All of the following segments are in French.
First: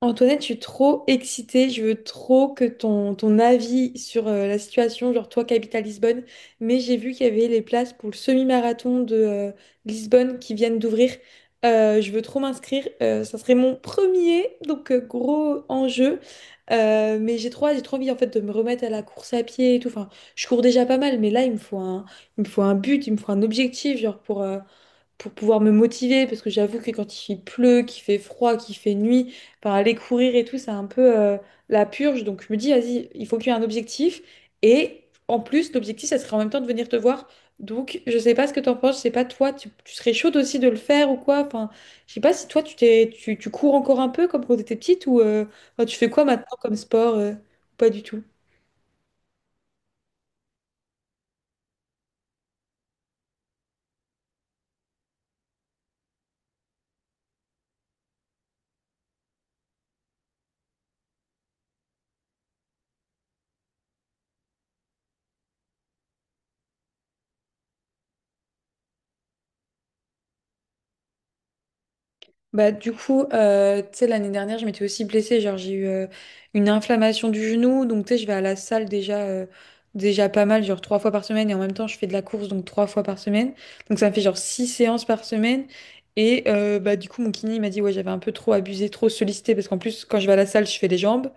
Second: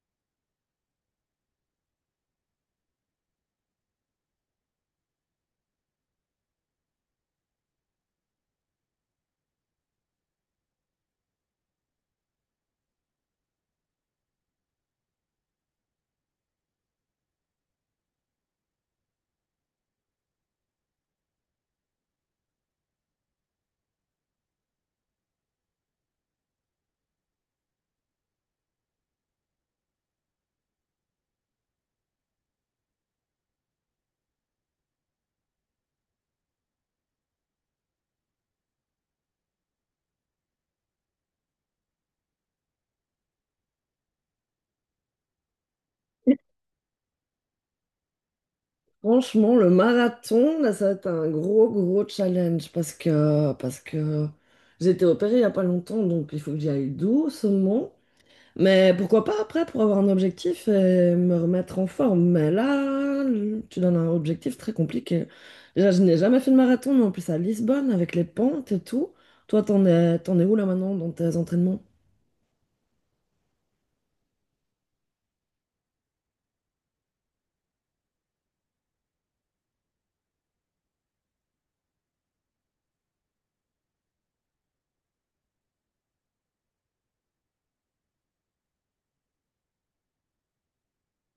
Antoinette, je suis trop excitée. Je veux trop que ton avis sur la situation, genre toi qui habites à Lisbonne, mais j'ai vu qu'il y avait les places pour le semi-marathon de Lisbonne qui viennent d'ouvrir. Je veux trop m'inscrire. Ça serait mon premier, donc gros enjeu. Mais j'ai trop hâte, j'ai trop envie en fait de me remettre à la course à pied et tout. Enfin, je cours déjà pas mal, mais là il me faut un but, il me faut un objectif, genre pour pouvoir me motiver, parce que j'avoue que quand il pleut, qu'il fait froid, qu'il fait nuit par aller courir et tout, c'est un peu la purge. Donc je me dis, vas-y, il faut qu'il y ait un objectif. Et en plus, l'objectif, ça serait en même temps de venir te voir. Donc je sais pas ce que t'en penses, je sais pas toi, tu serais chaude aussi de le faire ou quoi. Enfin, je sais pas si toi, tu cours encore un peu comme quand t'étais petite ou enfin, tu fais quoi maintenant comme sport pas du tout. Franchement, le marathon, là, ça va être un gros challenge parce que j'ai été opérée il n'y a pas longtemps, donc il faut que j'y aille doucement. Mais pourquoi pas après pour avoir un objectif et me remettre en forme. Mais là, tu donnes un objectif très compliqué. Déjà, je n'ai jamais fait de marathon, mais en plus à Lisbonne avec les pentes et tout. Toi, t'en es où là maintenant dans tes entraînements? Bah, du coup, tu sais, l'année dernière, je m'étais aussi blessée. Genre, j'ai eu une inflammation du genou. Donc, tu sais, je vais à la salle déjà pas mal, genre trois fois par semaine. Et en même temps, je fais de la course, donc trois fois par semaine. Donc, ça me fait genre six séances par semaine. Et bah, du coup, mon kiné il m'a dit, ouais, j'avais un peu trop abusé, trop sollicité. Parce qu'en plus, quand je vais à la salle, je fais les jambes.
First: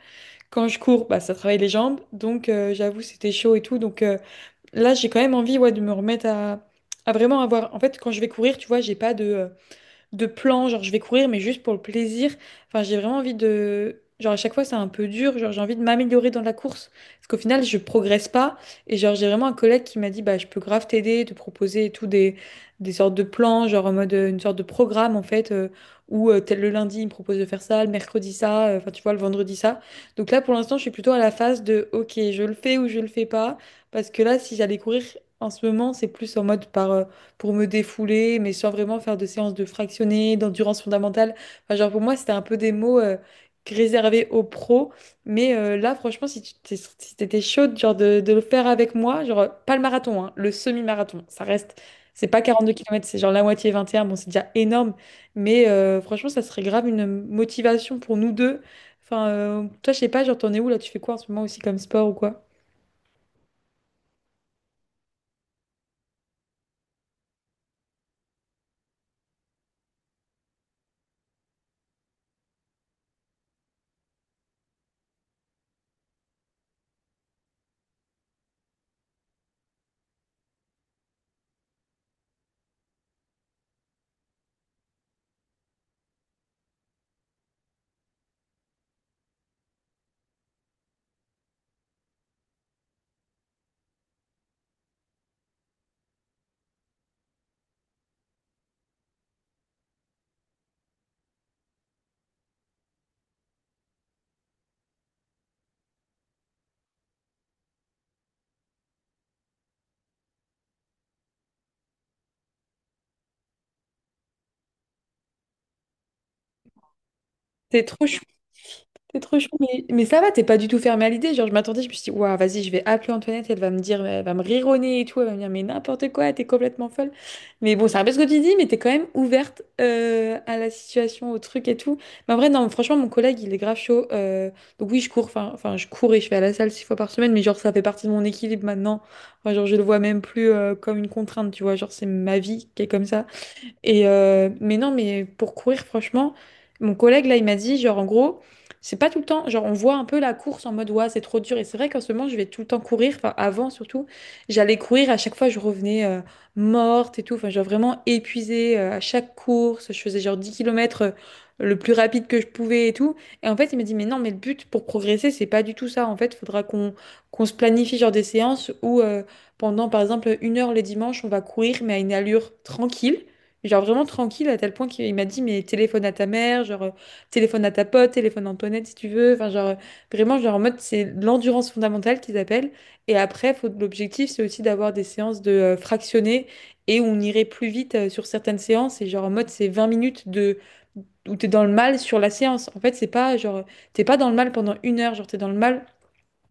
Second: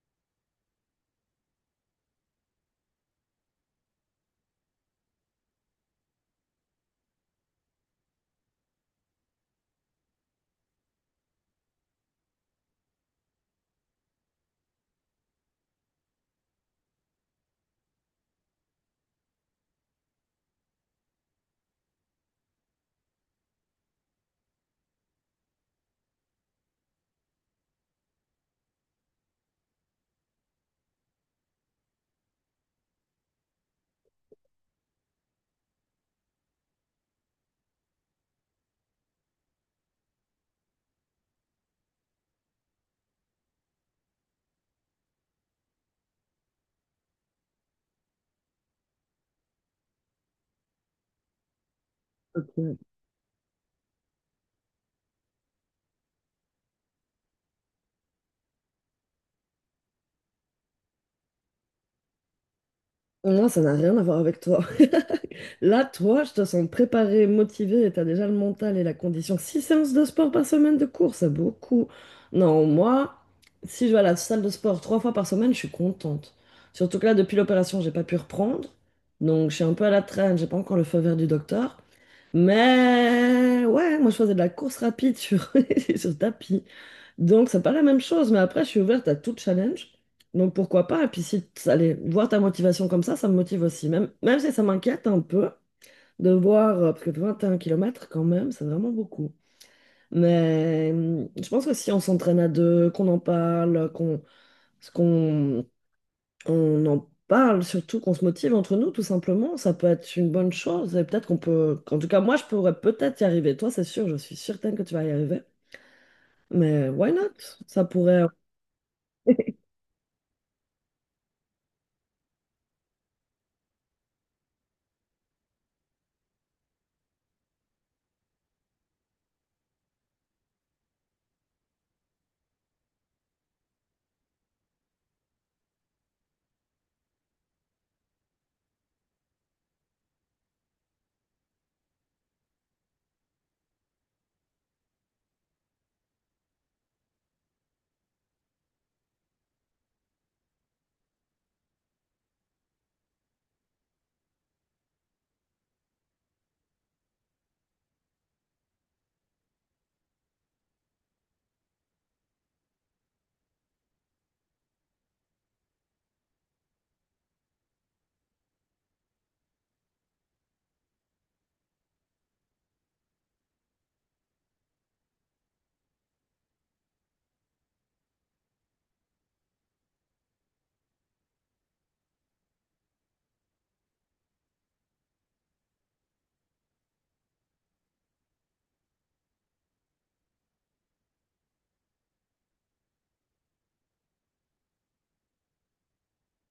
Quand je cours, bah, ça travaille les jambes. Donc, j'avoue, c'était chaud et tout. Donc, là, j'ai quand même envie, ouais, de me remettre à vraiment avoir. En fait, quand je vais courir, tu vois, j'ai pas de plan, genre je vais courir, mais juste pour le plaisir. Enfin, j'ai vraiment envie. Genre à chaque fois, c'est un peu dur, genre j'ai envie de m'améliorer dans la course. Parce qu'au final, je progresse pas. Et genre, j'ai vraiment un collègue qui m'a dit, bah, je peux grave t'aider, te proposer et tout des sortes de plans, genre en mode une sorte de programme, en fait, où tel le lundi, il me propose de faire ça, le mercredi ça, enfin, tu vois, le vendredi ça. Donc là, pour l'instant, je suis plutôt à la phase de, ok, je le fais ou je le fais pas. Parce que là, si j'allais courir en ce moment, c'est plus en mode pour me défouler, mais sans vraiment faire de séances de fractionné, d'endurance fondamentale. Enfin, genre pour moi, c'était un peu des mots réservés aux pros. Mais là, franchement, si t'étais chaude genre de le faire avec moi, genre pas le marathon, hein, le semi-marathon, ça reste. C'est pas 42 Ok. km, c'est genre la moitié 21. Bon, c'est déjà énorme, mais franchement, ça serait grave une motivation pour nous deux. Enfin, toi, je sais pas, genre, t'en es où là? Tu fais quoi en ce moment aussi comme sport ou quoi? Oh non, ça n'a rien à voir avec toi. Là, toi, je te sens préparée, motivée, et t'as déjà le mental et la condition. Six séances de sport par semaine de cours, c'est beaucoup. Non, moi, si je vais à la salle de sport trois fois par semaine, je suis contente. Surtout que là, depuis l'opération, j'ai pas pu reprendre. Donc, je suis un peu à la traîne, j'ai pas encore le feu vert du docteur. Mais ouais, moi je faisais de la course rapide sur, sur tapis. Donc c'est pas la même chose, mais après je suis ouverte à tout challenge. Donc pourquoi pas? Et puis si ça allait voir ta motivation comme ça me motive aussi. Même si ça m'inquiète un peu de voir, parce que 21 kilomètres quand même, c'est vraiment beaucoup. Mais je pense que si on s'entraîne à deux, qu'on en parle, qu'on qu'on on en parle, surtout qu'on se motive entre nous, tout simplement. Ça peut être une bonne chose et peut-être qu'on peut. En tout cas, moi, je pourrais peut-être y arriver. Toi, c'est sûr, je suis certaine que tu vas y arriver. Mais why not? C'est Ça trop chaud. pourrait. T'es trop chaud, mais ça va, t'es pas du tout fermé à l'idée. Genre, je m'attendais, je me suis dit, waouh, vas-y, je vais appeler Antoinette, elle va me dire, elle va me rironner et tout, elle va me dire, mais n'importe quoi, t'es complètement folle. Mais bon, c'est un peu ce que tu dis, mais t'es quand même ouverte à la situation, au truc et tout. Mais en vrai, non, franchement, mon collègue, il est grave chaud. Donc oui, je cours, enfin, je cours et je vais à la salle six fois par semaine, mais genre, ça fait partie de mon équilibre maintenant. Enfin, genre, je le vois même plus comme une contrainte, tu vois, genre, c'est ma vie qui est comme ça. Et mais non, mais pour courir, franchement, mon collègue là, il m'a dit, genre en gros, c'est pas tout le temps, genre on voit un peu la course en mode ouais, c'est trop dur. Et c'est vrai qu'en ce moment, je vais tout le temps courir, enfin avant surtout, j'allais courir, à chaque fois, je revenais morte et tout, enfin genre vraiment épuisée à chaque course, je faisais genre 10 kilomètres le plus rapide que je pouvais et tout. Et en fait, il m'a dit, mais non, mais le but pour progresser, c'est pas du tout ça. En fait, il faudra qu'on se planifie genre des séances où pendant par exemple une heure les dimanches, on va courir, mais à une allure tranquille. Genre vraiment tranquille à tel point qu'il m'a dit, mais téléphone à ta mère, genre téléphone à ta pote, téléphone à Antoinette si tu veux. Enfin, genre vraiment, genre en mode, c'est l'endurance fondamentale qu'ils appellent. Et après, faut, l'objectif, c'est aussi d'avoir des séances de fractionnées et où on irait plus vite sur certaines séances. Et genre en mode, c'est 20 minutes de où t'es dans le mal sur la séance. En fait, c'est pas genre, t'es pas dans le mal pendant une heure, genre t'es dans le mal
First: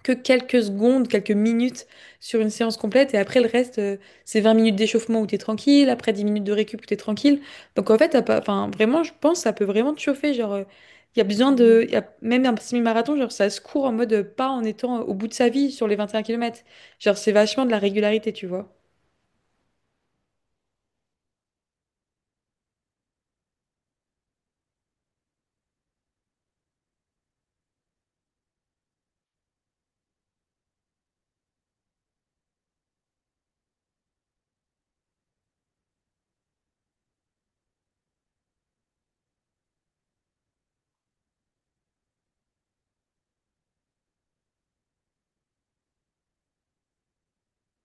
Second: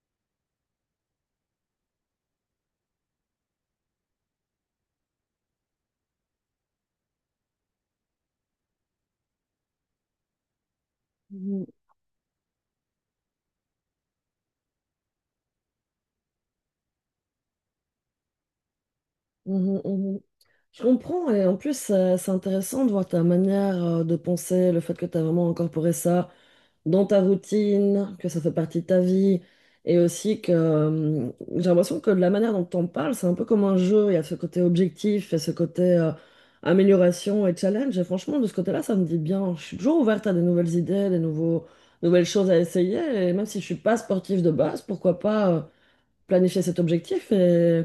que quelques secondes, quelques minutes sur une séance complète. Et après, le reste, c'est 20 minutes d'échauffement où t'es tranquille, après 10 minutes de récup où t'es tranquille. Donc en fait, t'as pas, enfin, vraiment, je pense, que ça peut vraiment te chauffer. Genre, il y a besoin Mhm, de. Y a même un semi-marathon, genre, ça se court en mode pas en étant au bout de sa vie sur les 21 kilomètres. Genre, c'est vachement de la régularité, tu vois. mhm, mhm. Je comprends. Et en plus, c'est intéressant de voir ta manière de penser, le fait que tu as vraiment incorporé ça dans ta routine, que ça fait partie de ta vie, et aussi que j'ai l'impression que la manière dont on parle, c'est un peu comme un jeu, il y a ce côté objectif, il y a ce côté amélioration et challenge, et franchement, de ce côté-là, ça me dit bien, je suis toujours ouverte à des nouvelles idées, nouvelles choses à essayer, et même si je suis pas sportive de base, pourquoi pas planifier cet objectif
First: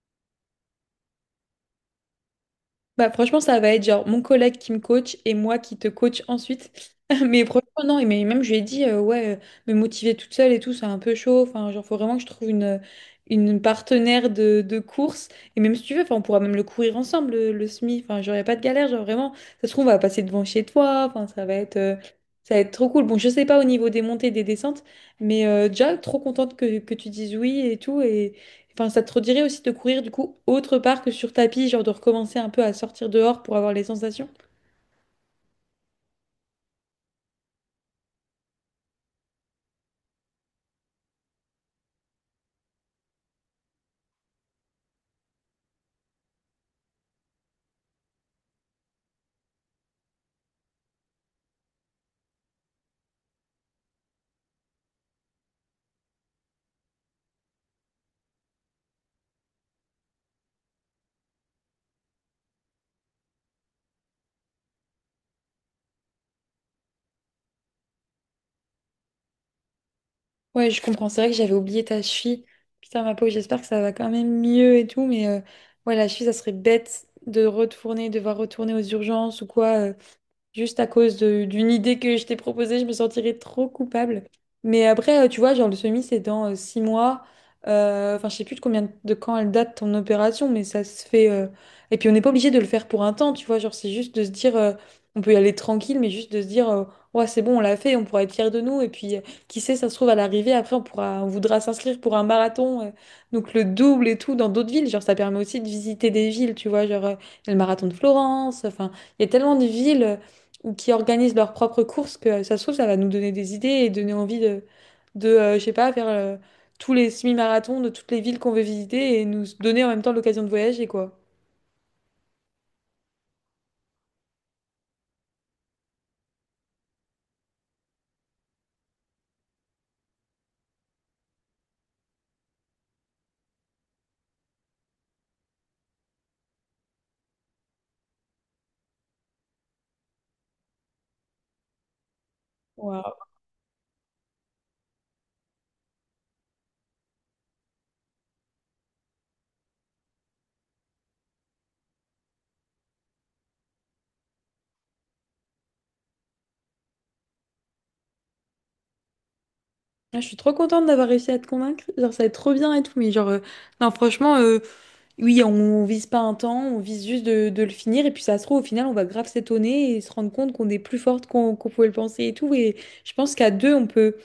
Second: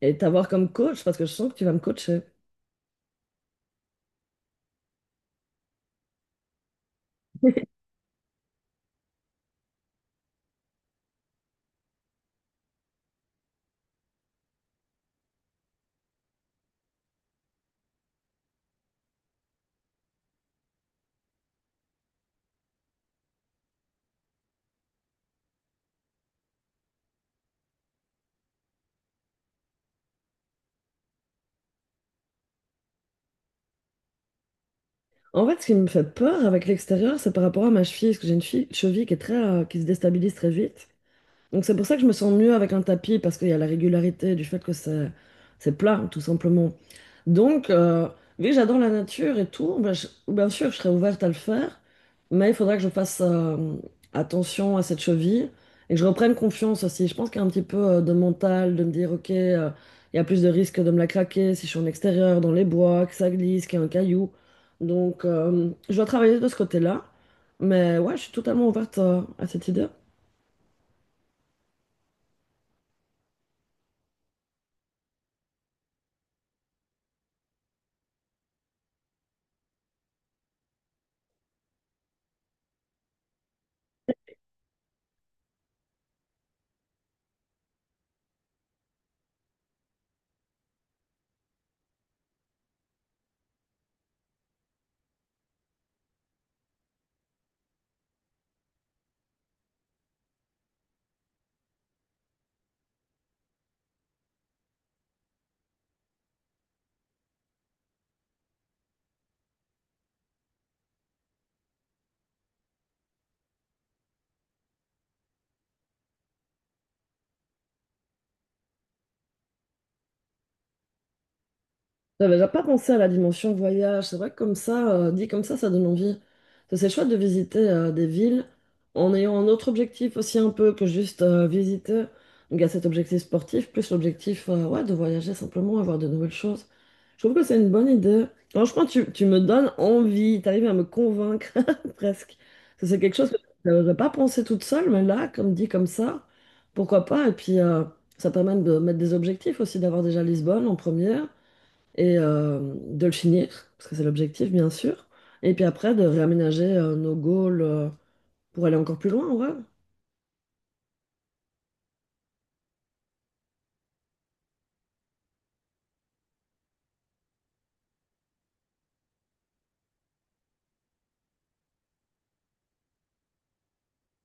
et t'avoir comme coach, parce que je sens que tu vas me coacher. Bah, franchement, ça va être genre mon collègue qui me coach et moi qui te coach ensuite. Mais franchement, non, et mais même je lui ai dit, ouais, me motiver toute seule et tout, c'est un peu chaud. Enfin, genre, faut vraiment que je trouve une partenaire de course. Et même si tu veux, enfin, on pourra même le courir ensemble, le semi. Enfin, genre, y a pas de galère, genre, vraiment. Ça se trouve, on va passer devant chez toi. Enfin, ça va être trop cool. Bon, je sais pas au niveau des montées, des descentes, mais déjà, trop contente que tu dises oui et tout. Et, enfin, ça te redirait aussi de courir du coup autre part que sur tapis, genre de recommencer un peu à sortir dehors pour avoir les sensations? En fait, ce qui me fait peur avec l'extérieur, c'est par rapport à ma cheville, parce que j'ai une cheville qui est très, qui se déstabilise très vite. Donc c'est pour ça que je me sens mieux avec un tapis, parce qu'il y a la régularité du fait que c'est plat, tout simplement. Donc, vu que j'adore la nature et tout, ben, je- bien sûr, je serais ouverte à le faire, mais il faudra que je fasse attention à cette cheville et que je reprenne confiance aussi. Je pense qu'il y a un petit peu de mental, de me dire, ok, il y a plus de risques de me la craquer si je suis en extérieur, dans les bois, que ça glisse, qu'il y a un caillou. Donc, je dois travailler de ce côté-là, mais ouais, je suis totalement ouverte à cette idée. Ouais, je comprends. C'est vrai que j'avais oublié ta cheville. Putain, ma peau, j'espère que ça va quand même mieux et tout, mais ouais, la cheville, ça serait bête de retourner, devoir retourner aux urgences ou quoi. Juste à cause d'une idée que je t'ai proposée, je me sentirais trop coupable. Mais après, tu vois, genre le semi, c'est dans 6 mois. Enfin, je sais plus de combien de quand elle date ton opération, mais ça se fait. Et puis, on n'est pas obligé de le faire pour un temps, tu vois. Genre, c'est juste de se dire, on peut y aller tranquille, mais juste de se dire, ouais, c'est bon, on l'a fait, on pourra être fiers de nous. Et puis, qui sait, ça se trouve à l'arrivée, après, on pourra, on voudra s'inscrire pour un marathon, donc le double et tout, dans d'autres villes. Genre, ça permet aussi de visiter des villes, tu vois. Genre, le marathon de Florence, enfin. Il y a tellement de villes ou qui organisent leurs propres courses, que ça se trouve, ça va nous donner des idées et donner envie de je sais pas, faire tous les semi-marathons de toutes les villes qu'on veut visiter et nous donner en même temps l'occasion de voyager, quoi. J'avais déjà pas pensé à la dimension voyage. C'est vrai que comme ça, dit comme ça donne envie. Ça, c'est chouette de visiter des villes en ayant un autre objectif aussi un peu que juste visiter. Donc il y a cet objectif sportif, plus l'objectif ouais, de voyager simplement, avoir de nouvelles choses. Je trouve que c'est une bonne idée. Franchement, tu me donnes envie, tu arrives à me convaincre presque. Ça, c'est quelque Waouh. chose que je n'aurais pas pensé toute seule, mais là, comme dit comme ça, pourquoi pas. Et puis ça permet de mettre des objectifs aussi, d'avoir déjà Lisbonne en première et de le finir, parce que c'est l'objectif, bien sûr. Et puis après, de réaménager nos goals pour aller encore plus loin, ouais. Ah, je suis trop contente d'avoir réussi à te convaincre. Genre, ça va être trop bien et tout. Mais genre, non, franchement, oui, on vise pas un temps, on vise juste de le finir. Et puis, ça se trouve, au final, on va grave s'étonner et se rendre compte qu'on est plus forte qu'on pouvait le penser et tout. Et je pense qu'à deux, on peut.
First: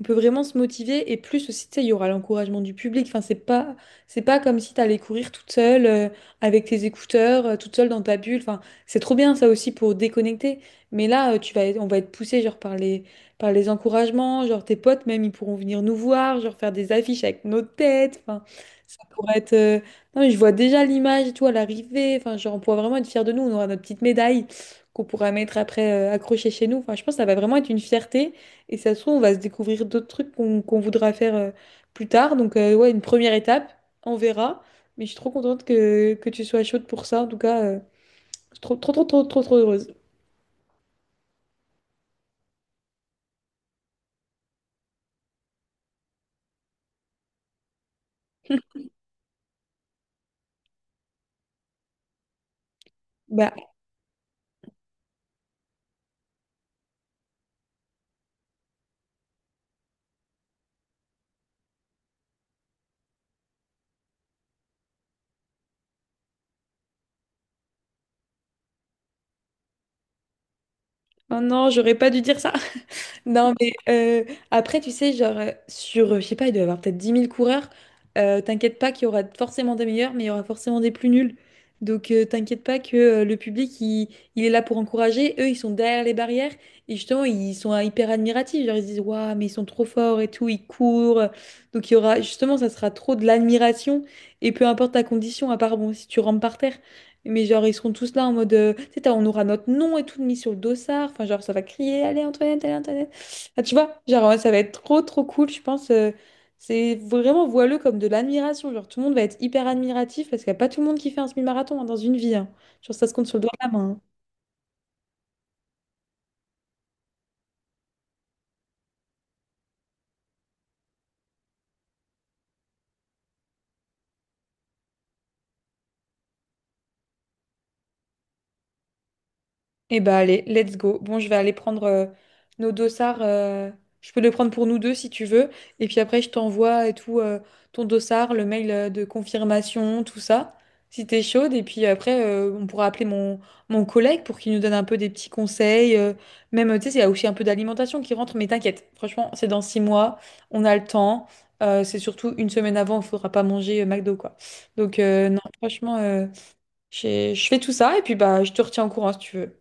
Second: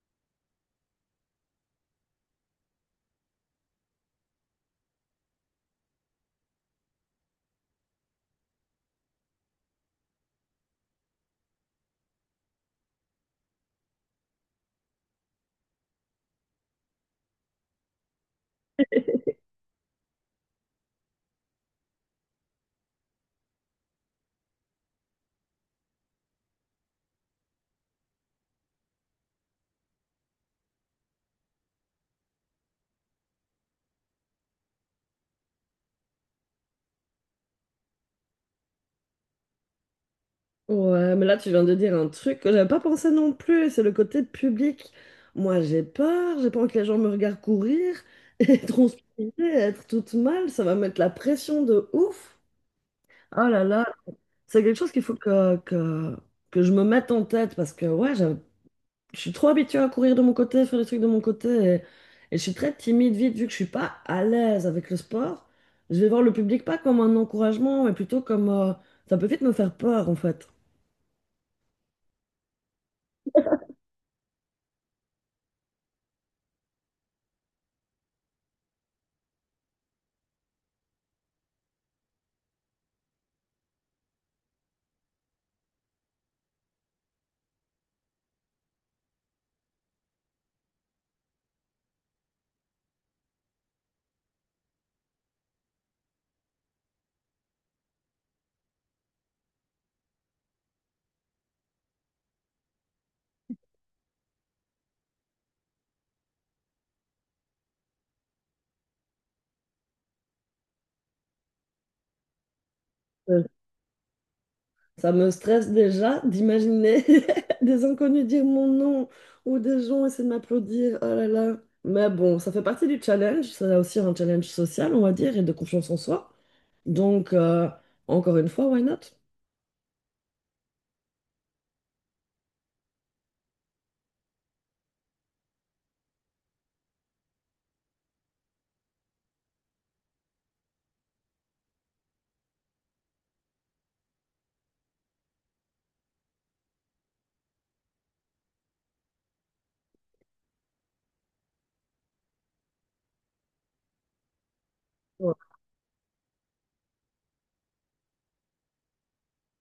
on peut vraiment se motiver et plus aussi, tu sais, il y aura l'encouragement du public. Enfin, c'est pas comme si t'allais courir toute seule avec tes écouteurs, toute seule dans ta bulle. Enfin, c'est trop bien ça aussi pour déconnecter. Mais là, on va être poussé genre par les encouragements, genre tes potes même ils pourront venir nous voir, genre faire des affiches avec nos têtes. Enfin, ça pourrait être. Non, mais je vois déjà l'image, et tout, à l'arrivée. Enfin, genre on pourra vraiment être fiers de nous. On aura notre petite médaille qu'on pourra mettre après accrochée chez nous. Enfin, je pense que ça va vraiment être une fierté. Et ça se trouve, on va se découvrir d'autres trucs qu'on voudra faire plus tard. Donc, ouais, une première étape, on verra. Mais je suis trop contente que tu sois chaude pour ça. En tout cas, je suis trop, trop, trop, trop, trop, trop heureuse. Ouais, mais là, tu viens de dire un truc que j'avais pas pensé non plus, c'est le côté public. Moi, j'ai peur, j'ai pas envie que les gens me regardent courir, et transpirer, être toute mal, ça va mettre la pression de ouf. Oh Bah, là là, c'est quelque chose qu'il faut que je me mette en tête, parce que ouais, j'avais je suis trop habituée à courir de mon côté, faire des trucs de mon côté. Et, et je suis très timide vite, vu que je suis pas à l'aise avec le sport. Je vais voir le public pas comme un encouragement, mais plutôt comme. Ça peut vite me faire peur, en fait. maintenant, j'aurais pas dû dire ça. Non, mais après, tu sais, genre, sur, je sais pas, il doit y avoir peut-être 10 000 coureurs. T'inquiète pas qu'il y aura forcément des meilleurs, mais il y aura forcément des plus nuls. Donc, t'inquiète pas que le public, il est là pour encourager. Eux, ils sont derrière les barrières. Et justement, ils sont hyper admiratifs. Genre, ils se disent, waouh, mais ils sont trop forts et tout, ils courent. Donc, il y aura, justement, ça sera trop de l'admiration. Et peu importe ta condition, à part, bon, si tu rentres par terre. Mais genre, ils seront tous là en mode, tu sais, on aura notre nom et tout mis sur le dossard. Enfin, genre, ça va crier, allez, Antoinette, allez, Antoinette. Ah, tu vois, genre, ouais, ça va être trop, trop cool, je pense. C'est vraiment voileux comme de l'admiration. Genre, tout le monde va être hyper admiratif parce qu'il n'y a pas tout le monde qui fait un semi-marathon, hein, dans une vie, hein. Genre, ça se compte sur le Euh, doigt de la main, hein. Ça me stresse déjà d'imaginer des inconnus dire mon nom ou des gens essayer de m'applaudir. Oh là là. Mais bon, ça fait partie du challenge. C'est aussi un challenge social, on va dire, et de confiance en soi. Donc, encore une fois, why not? Eh bah allez, let's go. Bon, je vais aller prendre nos dossards. Je peux les prendre pour nous deux si tu veux. Et puis après, je t'envoie et tout ton dossard, le mail de confirmation, tout ça, si t'es chaude. Et puis après, on pourra appeler mon collègue pour qu'il nous donne un peu des petits conseils. Même, tu sais, il y a aussi un peu d'alimentation qui rentre, mais t'inquiète. Franchement, c'est dans 6 mois, on a le temps. C'est surtout une semaine avant, il faudra pas manger McDo, quoi. Donc Ouais. non, franchement, je fais tout ça et puis bah je te retiens au courant si tu veux.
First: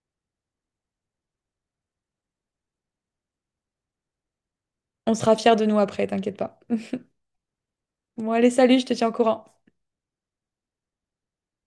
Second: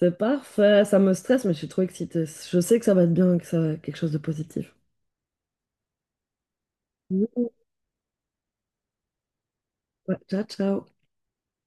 C'est parfait, ça me stresse, mais je suis trop excitée. Je sais que ça va être bien, que ça va être quelque chose de positif. On sera fiers de nous après, t'inquiète pas. Bon, allez, salut, je te tiens au courant. Ouais, ciao, ciao.